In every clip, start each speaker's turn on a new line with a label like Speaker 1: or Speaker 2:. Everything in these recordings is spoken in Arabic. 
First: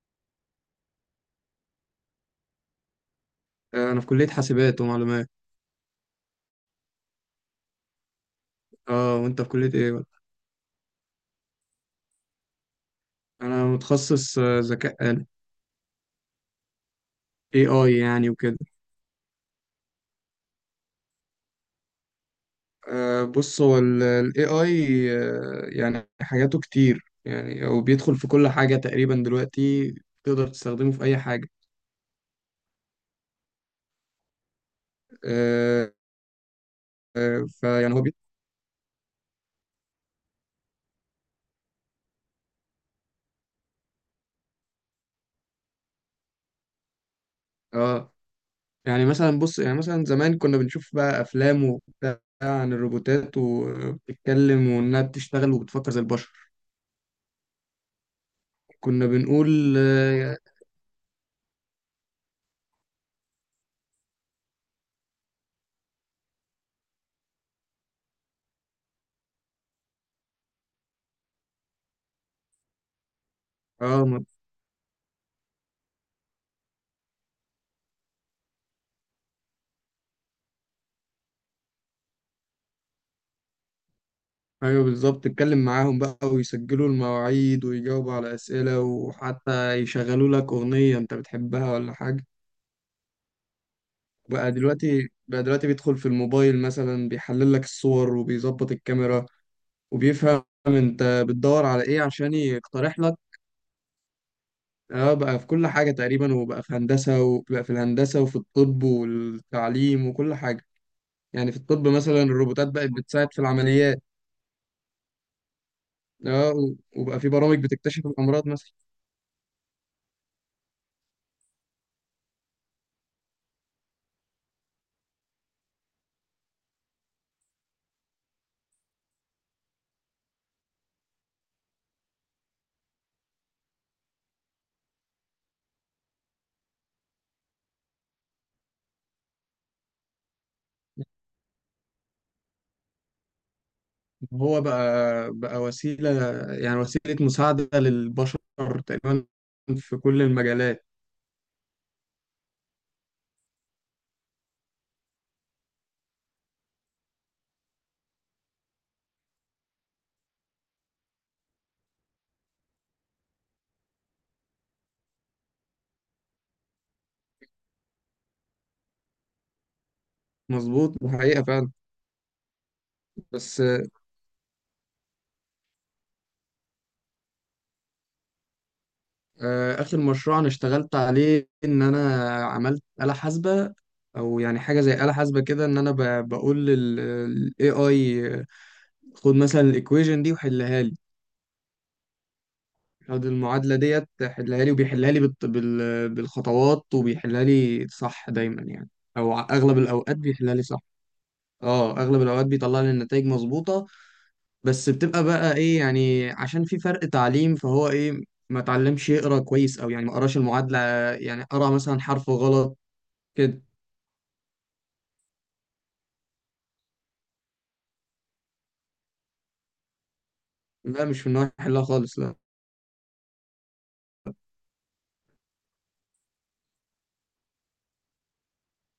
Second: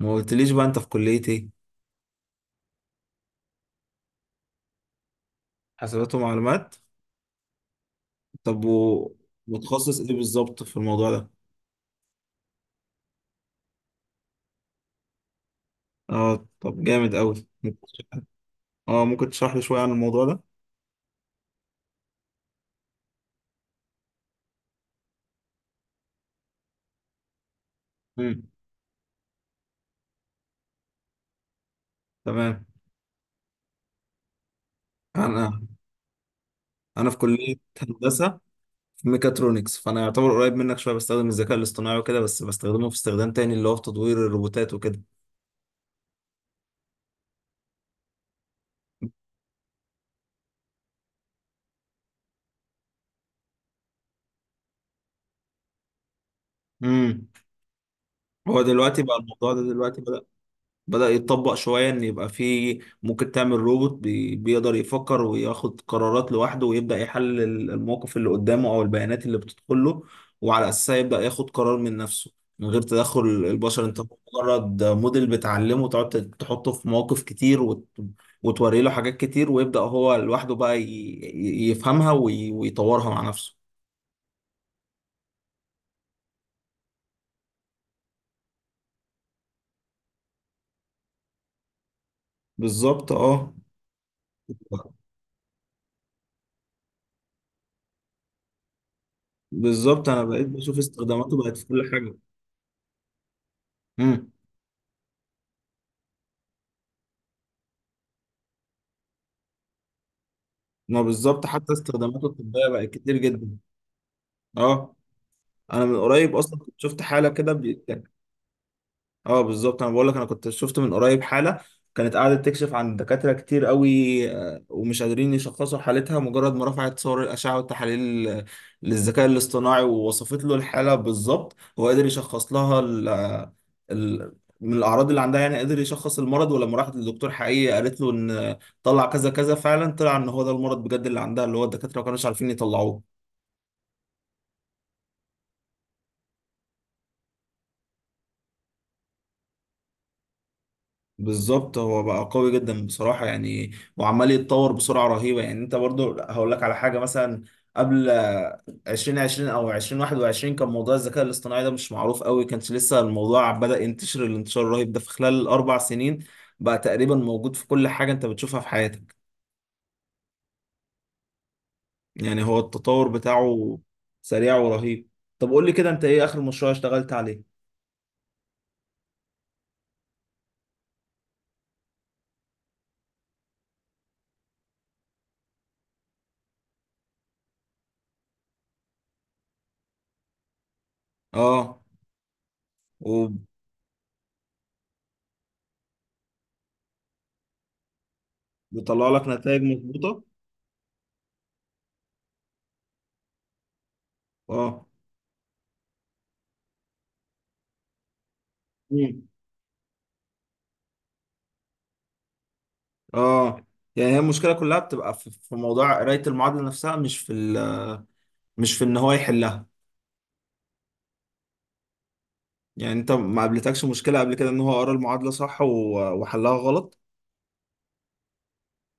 Speaker 1: ما قلتليش بقى انت في كلية ايه؟
Speaker 2: انا في كلية حاسبات ومعلومات.
Speaker 1: حسابات ومعلومات. طب
Speaker 2: اه، وانت في كلية ايه
Speaker 1: متخصص
Speaker 2: بقى؟
Speaker 1: ايه بالظبط في الموضوع ده؟
Speaker 2: انا متخصص ذكاء اي
Speaker 1: اه طب جامد قوي،
Speaker 2: اي يعني وكده.
Speaker 1: اه ممكن تشرح لي شوية عن الموضوع ده؟
Speaker 2: بص، هو الاي اي يعني حاجاته كتير، يعني هو بيدخل في
Speaker 1: امم.
Speaker 2: كل حاجة تقريبا دلوقتي، تقدر تستخدمه في اي حاجة.
Speaker 1: تمام. انا
Speaker 2: آه.
Speaker 1: انا في
Speaker 2: آه،
Speaker 1: كلية
Speaker 2: فيعني هو بي...
Speaker 1: هندسة، في ميكاترونكس، فانا يعتبر قريب منك شوية، بستخدم الذكاء الاصطناعي وكده، بس بستخدمه في استخدام تاني اللي هو في تطوير الروبوتات وكده.
Speaker 2: اه، يعني مثلا، بص، يعني مثلا زمان كنا بنشوف بقى افلام وبتاع عن الروبوتات وبتتكلم وانها بتشتغل وبتفكر زي البشر،
Speaker 1: امم. هو دلوقتي
Speaker 2: كنا
Speaker 1: بقى الموضوع ده
Speaker 2: بنقول
Speaker 1: دلوقتي
Speaker 2: اه.
Speaker 1: بدأ يتطبق شوية، إن يبقى في ممكن تعمل روبوت بيقدر يفكر وياخد قرارات لوحده، ويبدأ يحلل الموقف اللي قدامه أو البيانات اللي بتدخل له، وعلى أساسها يبدأ ياخد قرار من نفسه من غير تدخل البشر. أنت
Speaker 2: آه،
Speaker 1: مجرد موديل بتعلمه، تقعد تحطه في مواقف كتير، وتوري له حاجات كتير، ويبدأ هو لوحده بقى يفهمها ويطورها مع نفسه.
Speaker 2: ايوه بالظبط، اتكلم معاهم بقى ويسجلوا المواعيد ويجاوبوا على اسئله، وحتى يشغلوا لك اغنيه انت بتحبها ولا حاجه.
Speaker 1: بالظبط اه.
Speaker 2: بقى دلوقتي بيدخل في الموبايل مثلا، بيحلل لك الصور وبيظبط الكاميرا،
Speaker 1: بالظبط أنا
Speaker 2: وبيفهم
Speaker 1: بقيت بشوف
Speaker 2: انت
Speaker 1: استخداماته بقت
Speaker 2: بتدور
Speaker 1: في
Speaker 2: على
Speaker 1: كل
Speaker 2: ايه
Speaker 1: حاجة.
Speaker 2: عشان يقترح لك.
Speaker 1: مم.
Speaker 2: اه، بقى في كل حاجه تقريبا، وبقى في هندسه، وبقى في الهندسه وفي الطب والتعليم وكل حاجه.
Speaker 1: ما بالظبط،
Speaker 2: يعني في
Speaker 1: حتى
Speaker 2: الطب مثلا
Speaker 1: استخداماته
Speaker 2: الروبوتات
Speaker 1: الطبية
Speaker 2: بقت
Speaker 1: بقت كتير
Speaker 2: بتساعد في
Speaker 1: جدا.
Speaker 2: العمليات.
Speaker 1: اه، انا من قريب
Speaker 2: اه
Speaker 1: اصلا كنت شفت
Speaker 2: وبقى
Speaker 1: حالة
Speaker 2: في
Speaker 1: كده
Speaker 2: برامج بتكتشف الامراض مثلا.
Speaker 1: اه بالظبط، انا بقول لك، انا كنت شفت من قريب حالة كانت قاعدة تكشف عن دكاترة كتير قوي، ومش قادرين يشخصوا حالتها، مجرد ما رفعت صور الأشعة والتحاليل للذكاء الاصطناعي ووصفت له الحالة بالظبط، هو قدر يشخص لها ال... من الأعراض اللي عندها، يعني قدر يشخص المرض، ولما راحت للدكتور حقيقي قالت له إن طلع كذا كذا، فعلا طلع إن هو ده المرض بجد اللي عندها، اللي هو الدكاترة ما كانوش عارفين يطلعوه.
Speaker 2: هو بقى وسيلة، يعني وسيلة مساعدة للبشر تقريبا في كل المجالات.
Speaker 1: بالظبط، هو بقى قوي جدا بصراحة يعني، وعمال يتطور بسرعة رهيبة. يعني انت برضو هقول لك على حاجة، مثلا قبل 2020 او 2021 كان موضوع الذكاء الاصطناعي ده مش معروف قوي، كانش لسه الموضوع بدأ ينتشر الانتشار الرهيب ده، في خلال ال4 سنين بقى تقريبا موجود في كل حاجة انت بتشوفها في حياتك.
Speaker 2: مظبوط وحقيقة فعلا.
Speaker 1: يعني هو التطور
Speaker 2: بس
Speaker 1: بتاعه سريع ورهيب. طب قول لي كده، انت ايه اخر مشروع اشتغلت عليه؟
Speaker 2: آخر مشروع أنا اشتغلت عليه إن أنا عملت آلة حاسبة، أو يعني حاجة زي آلة حاسبة كده، إن أنا بقول لل AI: خد مثلا الإيكويجن دي وحلها لي،
Speaker 1: اه.
Speaker 2: خد
Speaker 1: وبيطلع
Speaker 2: المعادلة ديت حلها لي. وبيحلها لي بالخطوات، وبيحلها لي صح دايما يعني،
Speaker 1: لك
Speaker 2: أو
Speaker 1: نتائج
Speaker 2: أغلب الأوقات
Speaker 1: مظبوطة.
Speaker 2: بيحلها لي صح. اه اغلب الاوقات بيطلع لي النتائج مظبوطه،
Speaker 1: اه.
Speaker 2: بس بتبقى بقى ايه، يعني عشان في فرق تعليم، فهو ايه، ما اتعلمش يقرا كويس، او يعني ما قراش المعادله، يعني قرا مثلا حرف غلط كده.
Speaker 1: اه يعني هي المشكله كلها بتبقى في موضوع قرايه المعادله نفسها، مش في مش في ان هو يحلها.
Speaker 2: لا، مش في النوع يحلها خالص، لا.
Speaker 1: يعني انت ما قابلتكش مشكله قبل كده ان هو قرا المعادله صح وحلها غلط؟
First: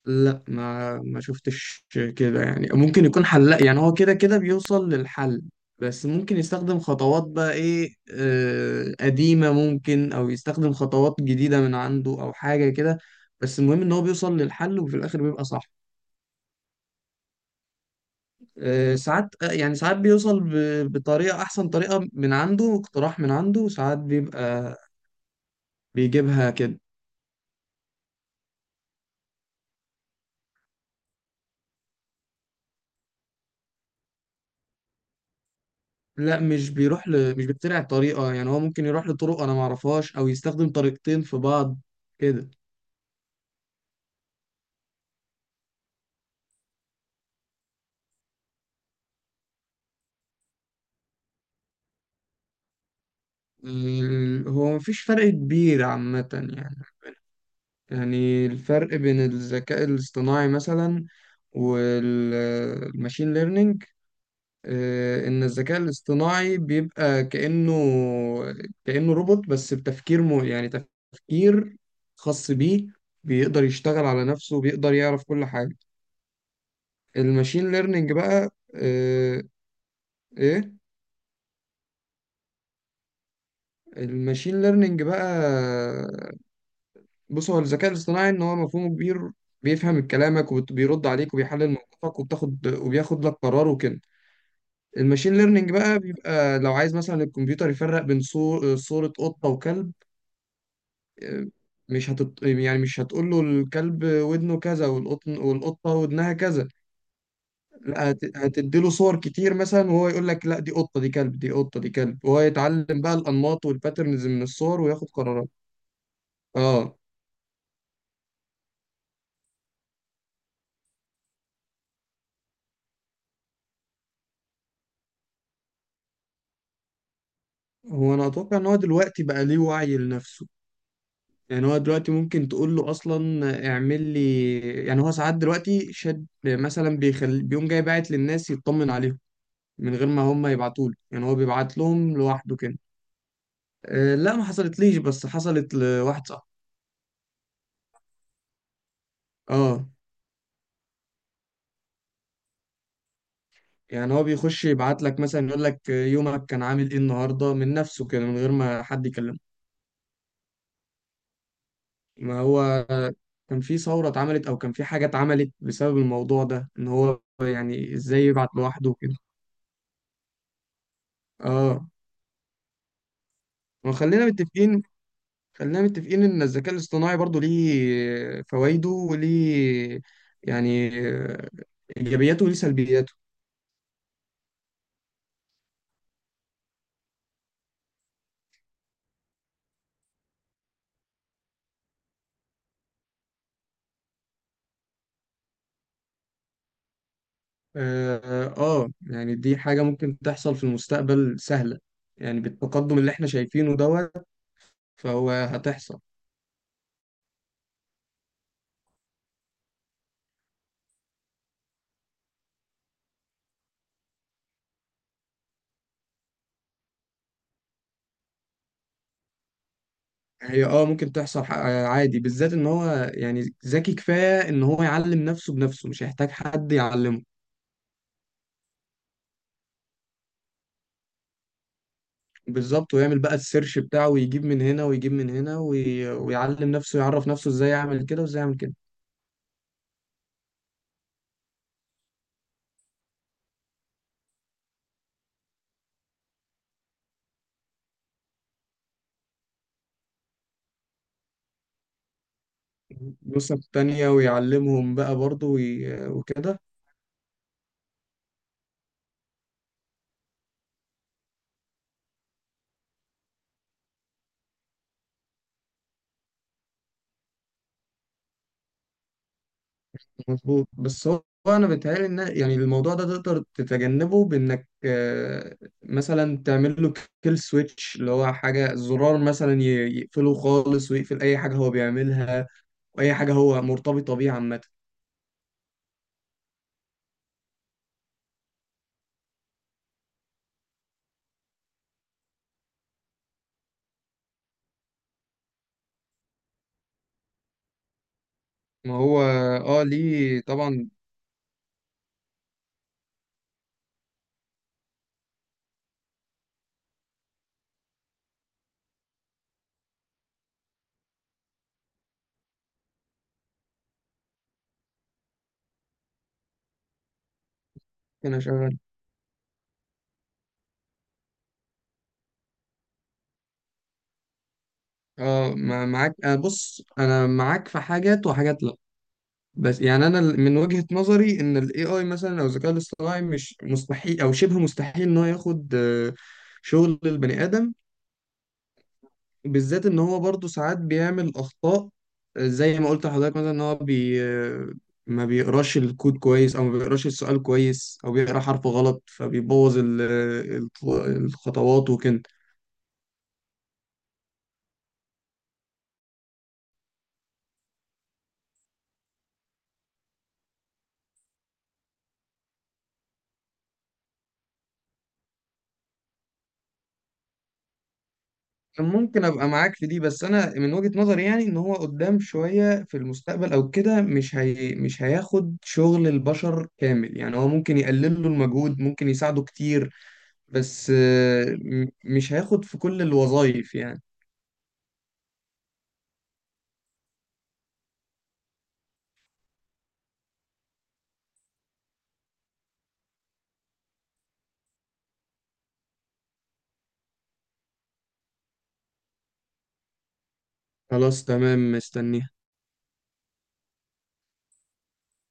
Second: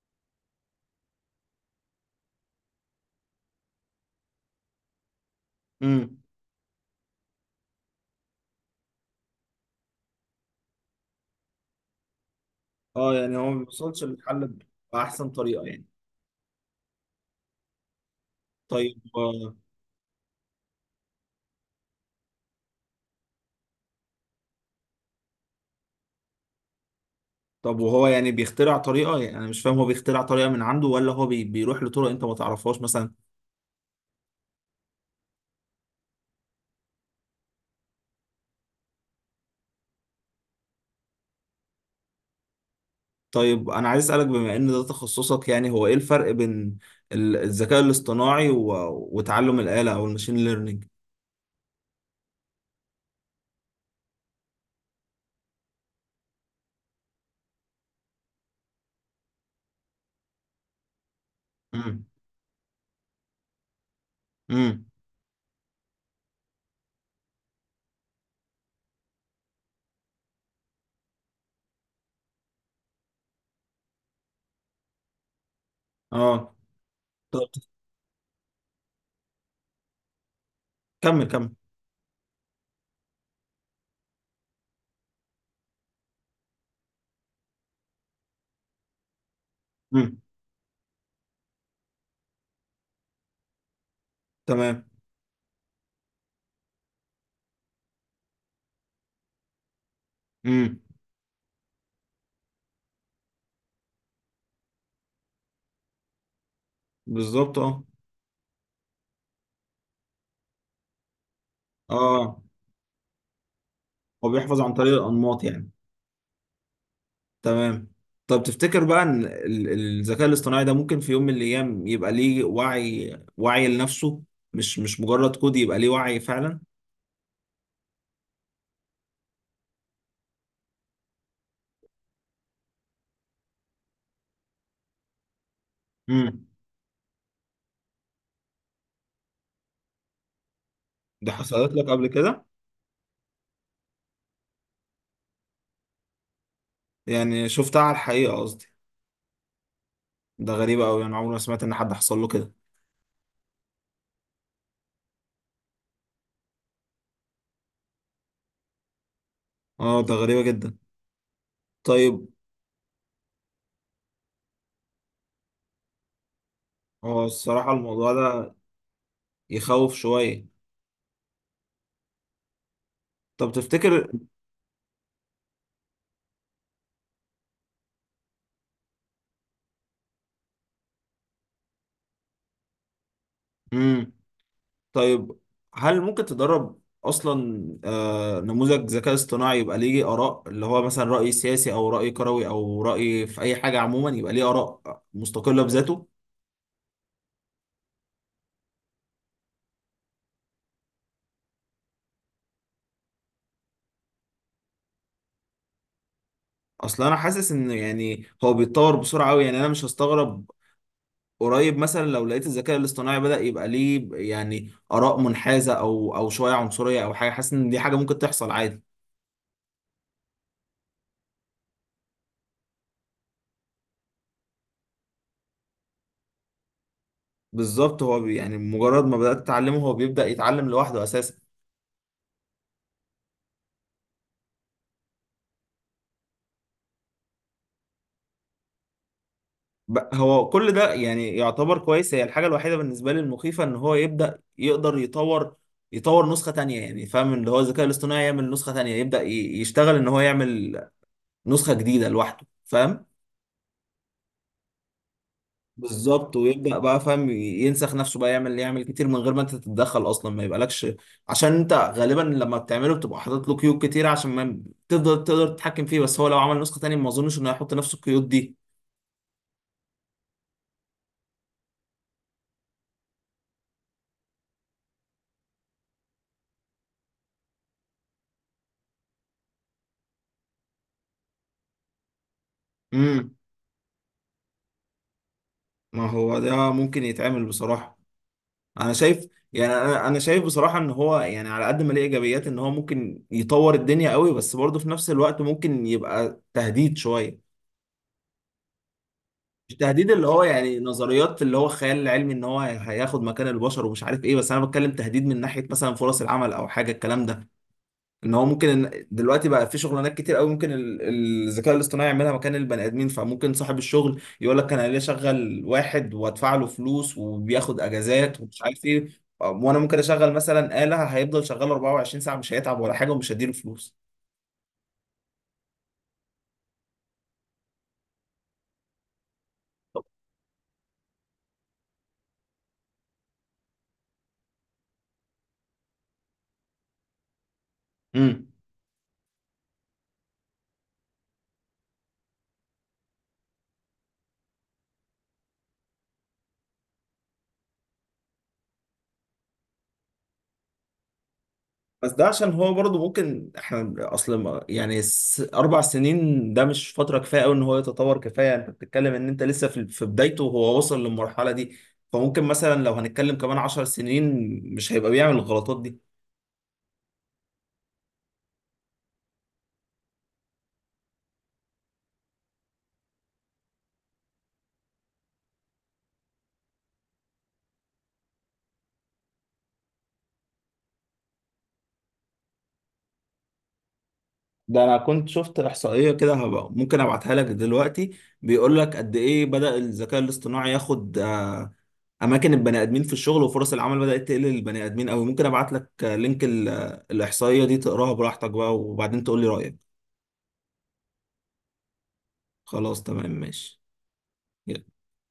Speaker 2: لا، ما شفتش كده، يعني ممكن يكون حلاق، يعني هو كده كده بيوصل للحل، بس
Speaker 1: امم.
Speaker 2: ممكن يستخدم خطوات بقى ايه آه قديمه ممكن، او يستخدم خطوات جديده من عنده او حاجه كده.
Speaker 1: اه يعني هو ما
Speaker 2: بس المهم ان هو
Speaker 1: بيوصلش
Speaker 2: بيوصل
Speaker 1: للحل
Speaker 2: للحل وفي الاخر
Speaker 1: باحسن
Speaker 2: بيبقى صح.
Speaker 1: طريقه يعني. طيب.
Speaker 2: ساعات، يعني ساعات بيوصل بطريقة أحسن، طريقة من عنده، اقتراح من عنده، وساعات بيبقى بيجيبها كده.
Speaker 1: طب وهو يعني بيخترع طريقه؟ يعني انا مش فاهم، هو بيخترع طريقه من عنده، ولا هو بيروح لطرق انت ما تعرفهاش مثلا؟
Speaker 2: لا مش بيروح ل... مش بيخترع الطريقة، يعني هو ممكن يروح لطرق أنا معرفهاش، أو يستخدم طريقتين في بعض كده.
Speaker 1: طيب انا عايز اسالك، بما ان ده تخصصك، يعني هو ايه الفرق بين الذكاء الاصطناعي وتعلم الاله او الماشين ليرنينج؟
Speaker 2: هو مفيش فرق كبير عامة يعني. يعني الفرق بين الذكاء الاصطناعي مثلا والماشين ليرنينج،
Speaker 1: امم.
Speaker 2: ان الذكاء الاصطناعي بيبقى كأنه روبوت بس بتفكير يعني تفكير خاص بيه، بيقدر يشتغل على نفسه، بيقدر يعرف كل حاجة.
Speaker 1: اه. طب
Speaker 2: الماشين ليرنينج بقى، ايه،
Speaker 1: كمل، كمل.
Speaker 2: الماشين ليرنينج بقى، بص هو الذكاء الاصطناعي ان هو مفهومه كبير، بيفهم
Speaker 1: امم.
Speaker 2: كلامك وبيرد عليك وبيحلل موقفك وبتاخد وبياخد لك قرار وكده.
Speaker 1: تمام.
Speaker 2: الماشين ليرنينج بقى بيبقى لو عايز مثلا الكمبيوتر يفرق بين صورة قطة وكلب،
Speaker 1: امم.
Speaker 2: مش هتط... يعني مش هتقول له الكلب ودنه كذا والقطن والقطة ودنها كذا،
Speaker 1: بالظبط اه.
Speaker 2: لا هتديله صور كتير مثلا، وهو يقول لك لا دي قطة دي كلب دي قطة دي كلب،
Speaker 1: اه،
Speaker 2: وهو يتعلم بقى الأنماط والباترنز
Speaker 1: هو
Speaker 2: من
Speaker 1: بيحفظ عن
Speaker 2: الصور
Speaker 1: طريق
Speaker 2: وياخد
Speaker 1: الانماط
Speaker 2: قرارات.
Speaker 1: يعني.
Speaker 2: اه،
Speaker 1: تمام. طب تفتكر بقى ان الذكاء الاصطناعي ده ممكن في يوم من الايام يبقى ليه وعي، وعي لنفسه، مش مجرد كود، يبقى ليه وعي فعلا؟
Speaker 2: هو انا اتوقع ان هو دلوقتي بقى ليه وعي لنفسه. يعني هو دلوقتي ممكن تقول له اصلا اعمل لي، يعني هو ساعات دلوقتي شاد
Speaker 1: امم.
Speaker 2: مثلا، بيقوم جاي باعت للناس يطمن عليهم من غير ما هم يبعتوا له، يعني
Speaker 1: ده
Speaker 2: هو
Speaker 1: حصلت
Speaker 2: بيبعت
Speaker 1: لك قبل
Speaker 2: لهم
Speaker 1: كده؟
Speaker 2: لوحده كده. لا ما حصلتليش، بس حصلت لواحد صاحبي.
Speaker 1: يعني شفتها على الحقيقة قصدي.
Speaker 2: اه.
Speaker 1: ده غريبة قوي، انا عمري ما سمعت ان حد حصل له كده.
Speaker 2: يعني هو بيخش يبعت لك مثلا يقول لك يومك كان عامل ايه النهارده، من نفسه كده من غير ما حد يكلمه.
Speaker 1: اه ده غريبة جدا. طيب.
Speaker 2: ما هو كان في ثوره اتعملت، او كان في حاجه اتعملت بسبب الموضوع ده، ان هو
Speaker 1: هو الصراحة
Speaker 2: يعني
Speaker 1: الموضوع
Speaker 2: ازاي يبعت
Speaker 1: ده
Speaker 2: لوحده كده.
Speaker 1: يخوف شوية.
Speaker 2: اه.
Speaker 1: طب تفتكر.
Speaker 2: وخلينا متفقين، خلينا متفقين ان الذكاء الاصطناعي برضو ليه فوائده وليه، يعني ايجابياته وليه سلبياته.
Speaker 1: امم. طيب، هل ممكن تدرب اصلا نموذج ذكاء اصطناعي يبقى ليه اراء، اللي هو مثلا راي سياسي او راي كروي او راي في اي حاجه عموما، يبقى ليه اراء مستقله بذاته؟
Speaker 2: يعني دي حاجة ممكن تحصل في المستقبل سهلة، يعني بالتقدم اللي احنا شايفينه دوت فهو هتحصل.
Speaker 1: اصل انا حاسس ان يعني هو بيتطور بسرعه قوي، يعني انا مش هستغرب قريب مثلا لو لقيت الذكاء الاصطناعي بدأ يبقى ليه يعني اراء منحازه او شويه عنصريه او حاجه، حاسس ان دي حاجه ممكن تحصل عادي.
Speaker 2: هي اه ممكن تحصل عادي، بالذات ان هو يعني ذكي كفاية ان هو يعلم نفسه بنفسه، مش هيحتاج حد يعلمه.
Speaker 1: بالظبط. يعني مجرد ما بدأت تتعلمه هو بيبدأ يتعلم لوحده اساسا.
Speaker 2: بالظبط، ويعمل بقى السيرش بتاعه، ويجيب من هنا ويجيب من هنا، ويعلم نفسه، يعرف نسخ نفسه ازاي، يعمل كده وازاي يعمل كده،
Speaker 1: هو كل ده يعني يعتبر كويس، هي الحاجة الوحيدة بالنسبة لي المخيفة ان هو يبدأ يقدر يطور، يطور نسخة تانية. يعني فاهم؟ اللي هو الذكاء الاصطناعي يعمل نسخة تانية، يبدأ يشتغل ان هو يعمل نسخة جديدة لوحده، فاهم؟
Speaker 2: نسخ تانية ويعلمهم بقى برضه
Speaker 1: بالظبط،
Speaker 2: وكده.
Speaker 1: ويبدأ بقى فاهم ينسخ نفسه بقى، يعمل يعمل كتير من غير ما انت تتدخل اصلا، ما يبقالكش. عشان انت غالبا لما بتعمله بتبقى حاطط له قيود كتير عشان ما تفضل تقدر تتحكم فيه، بس هو لو عمل نسخة تانية ما اظنش انه هيحط نفس القيود دي.
Speaker 2: مظبوط بس هو، هو انا بيتهيألي ان يعني الموضوع ده تقدر تتجنبه بانك مثلا تعمل له كيل سويتش، اللي هو حاجه زرار مثلا يقفله خالص، ويقفل اي حاجه هو بيعملها واي حاجه
Speaker 1: امم.
Speaker 2: هو مرتبطه بيه عامه.
Speaker 1: ما هو ده ممكن يتعمل بصراحة. انا شايف، يعني أنا شايف بصراحه ان هو يعني على قد ما ليه ايجابيات ان هو ممكن يطور الدنيا قوي، بس برضه في نفس الوقت ممكن يبقى تهديد شويه.
Speaker 2: ما هو
Speaker 1: مش
Speaker 2: اه
Speaker 1: تهديد اللي
Speaker 2: ليه
Speaker 1: هو يعني
Speaker 2: طبعا.
Speaker 1: نظريات اللي هو الخيال العلمي، ان هو هياخد مكان البشر ومش عارف ايه، بس انا بتكلم تهديد من ناحيه مثلا فرص العمل او حاجه الكلام ده. ان هو ممكن، إن دلوقتي بقى في شغلانات كتير قوي ممكن الذكاء الاصطناعي يعملها مكان البني ادمين، فممكن صاحب الشغل يقول لك انا ليه اشغل واحد وادفع له فلوس وبياخد اجازات
Speaker 2: انا
Speaker 1: ومش
Speaker 2: شغال.
Speaker 1: عارف ايه، وانا ممكن اشغل مثلا آلة هيفضل شغال 24 ساعة، مش هيتعب ولا حاجة ومش هديله فلوس.
Speaker 2: اه، معاك، آه، بص انا معاك في حاجات، وحاجات لا. بس يعني انا من وجهة نظري ان الاي اي مثلا، او الذكاء الاصطناعي، مش مستحيل او شبه مستحيل ان هو ياخد شغل البني ادم،
Speaker 1: امم.
Speaker 2: بالذات ان هو برضه ساعات بيعمل اخطاء، زي ما قلت لحضرتك، مثلا ان هو ما بيقراش الكود كويس، او ما بيقراش السؤال كويس، او بيقرا حرف غلط، فبيبوظ الخطوات
Speaker 1: بس
Speaker 2: وكده.
Speaker 1: ده عشان هو برضه ممكن، احنا اصل يعني 4 سنين ده مش فتره كفايه قوي ان هو يتطور كفايه، انت بتتكلم ان انت لسه في بدايته وهو وصل للمرحله دي، فممكن مثلا لو هنتكلم كمان 10 سنين مش هيبقى بيعمل الغلطات دي.
Speaker 2: ممكن ابقى معاك في دي، بس انا من وجهة نظري يعني ان هو قدام شوية في المستقبل او كده، مش هياخد شغل البشر كامل، يعني هو ممكن يقلل له المجهود، ممكن يساعده كتير، بس مش هياخد في كل الوظائف يعني.
Speaker 1: ده انا كنت شفت احصائيه كده، هبقى ممكن ابعتها لك دلوقتي، بيقول لك قد ايه بدأ الذكاء الاصطناعي ياخد اماكن البني ادمين في الشغل، وفرص العمل بدأت تقل للبني ادمين قوي. ممكن ابعت لك لينك الاحصائيه دي تقراها براحتك بقى، وبعدين تقول لي رأيك.
Speaker 2: خلاص تمام، مستني.
Speaker 1: خلاص تمام ماشي. يلا.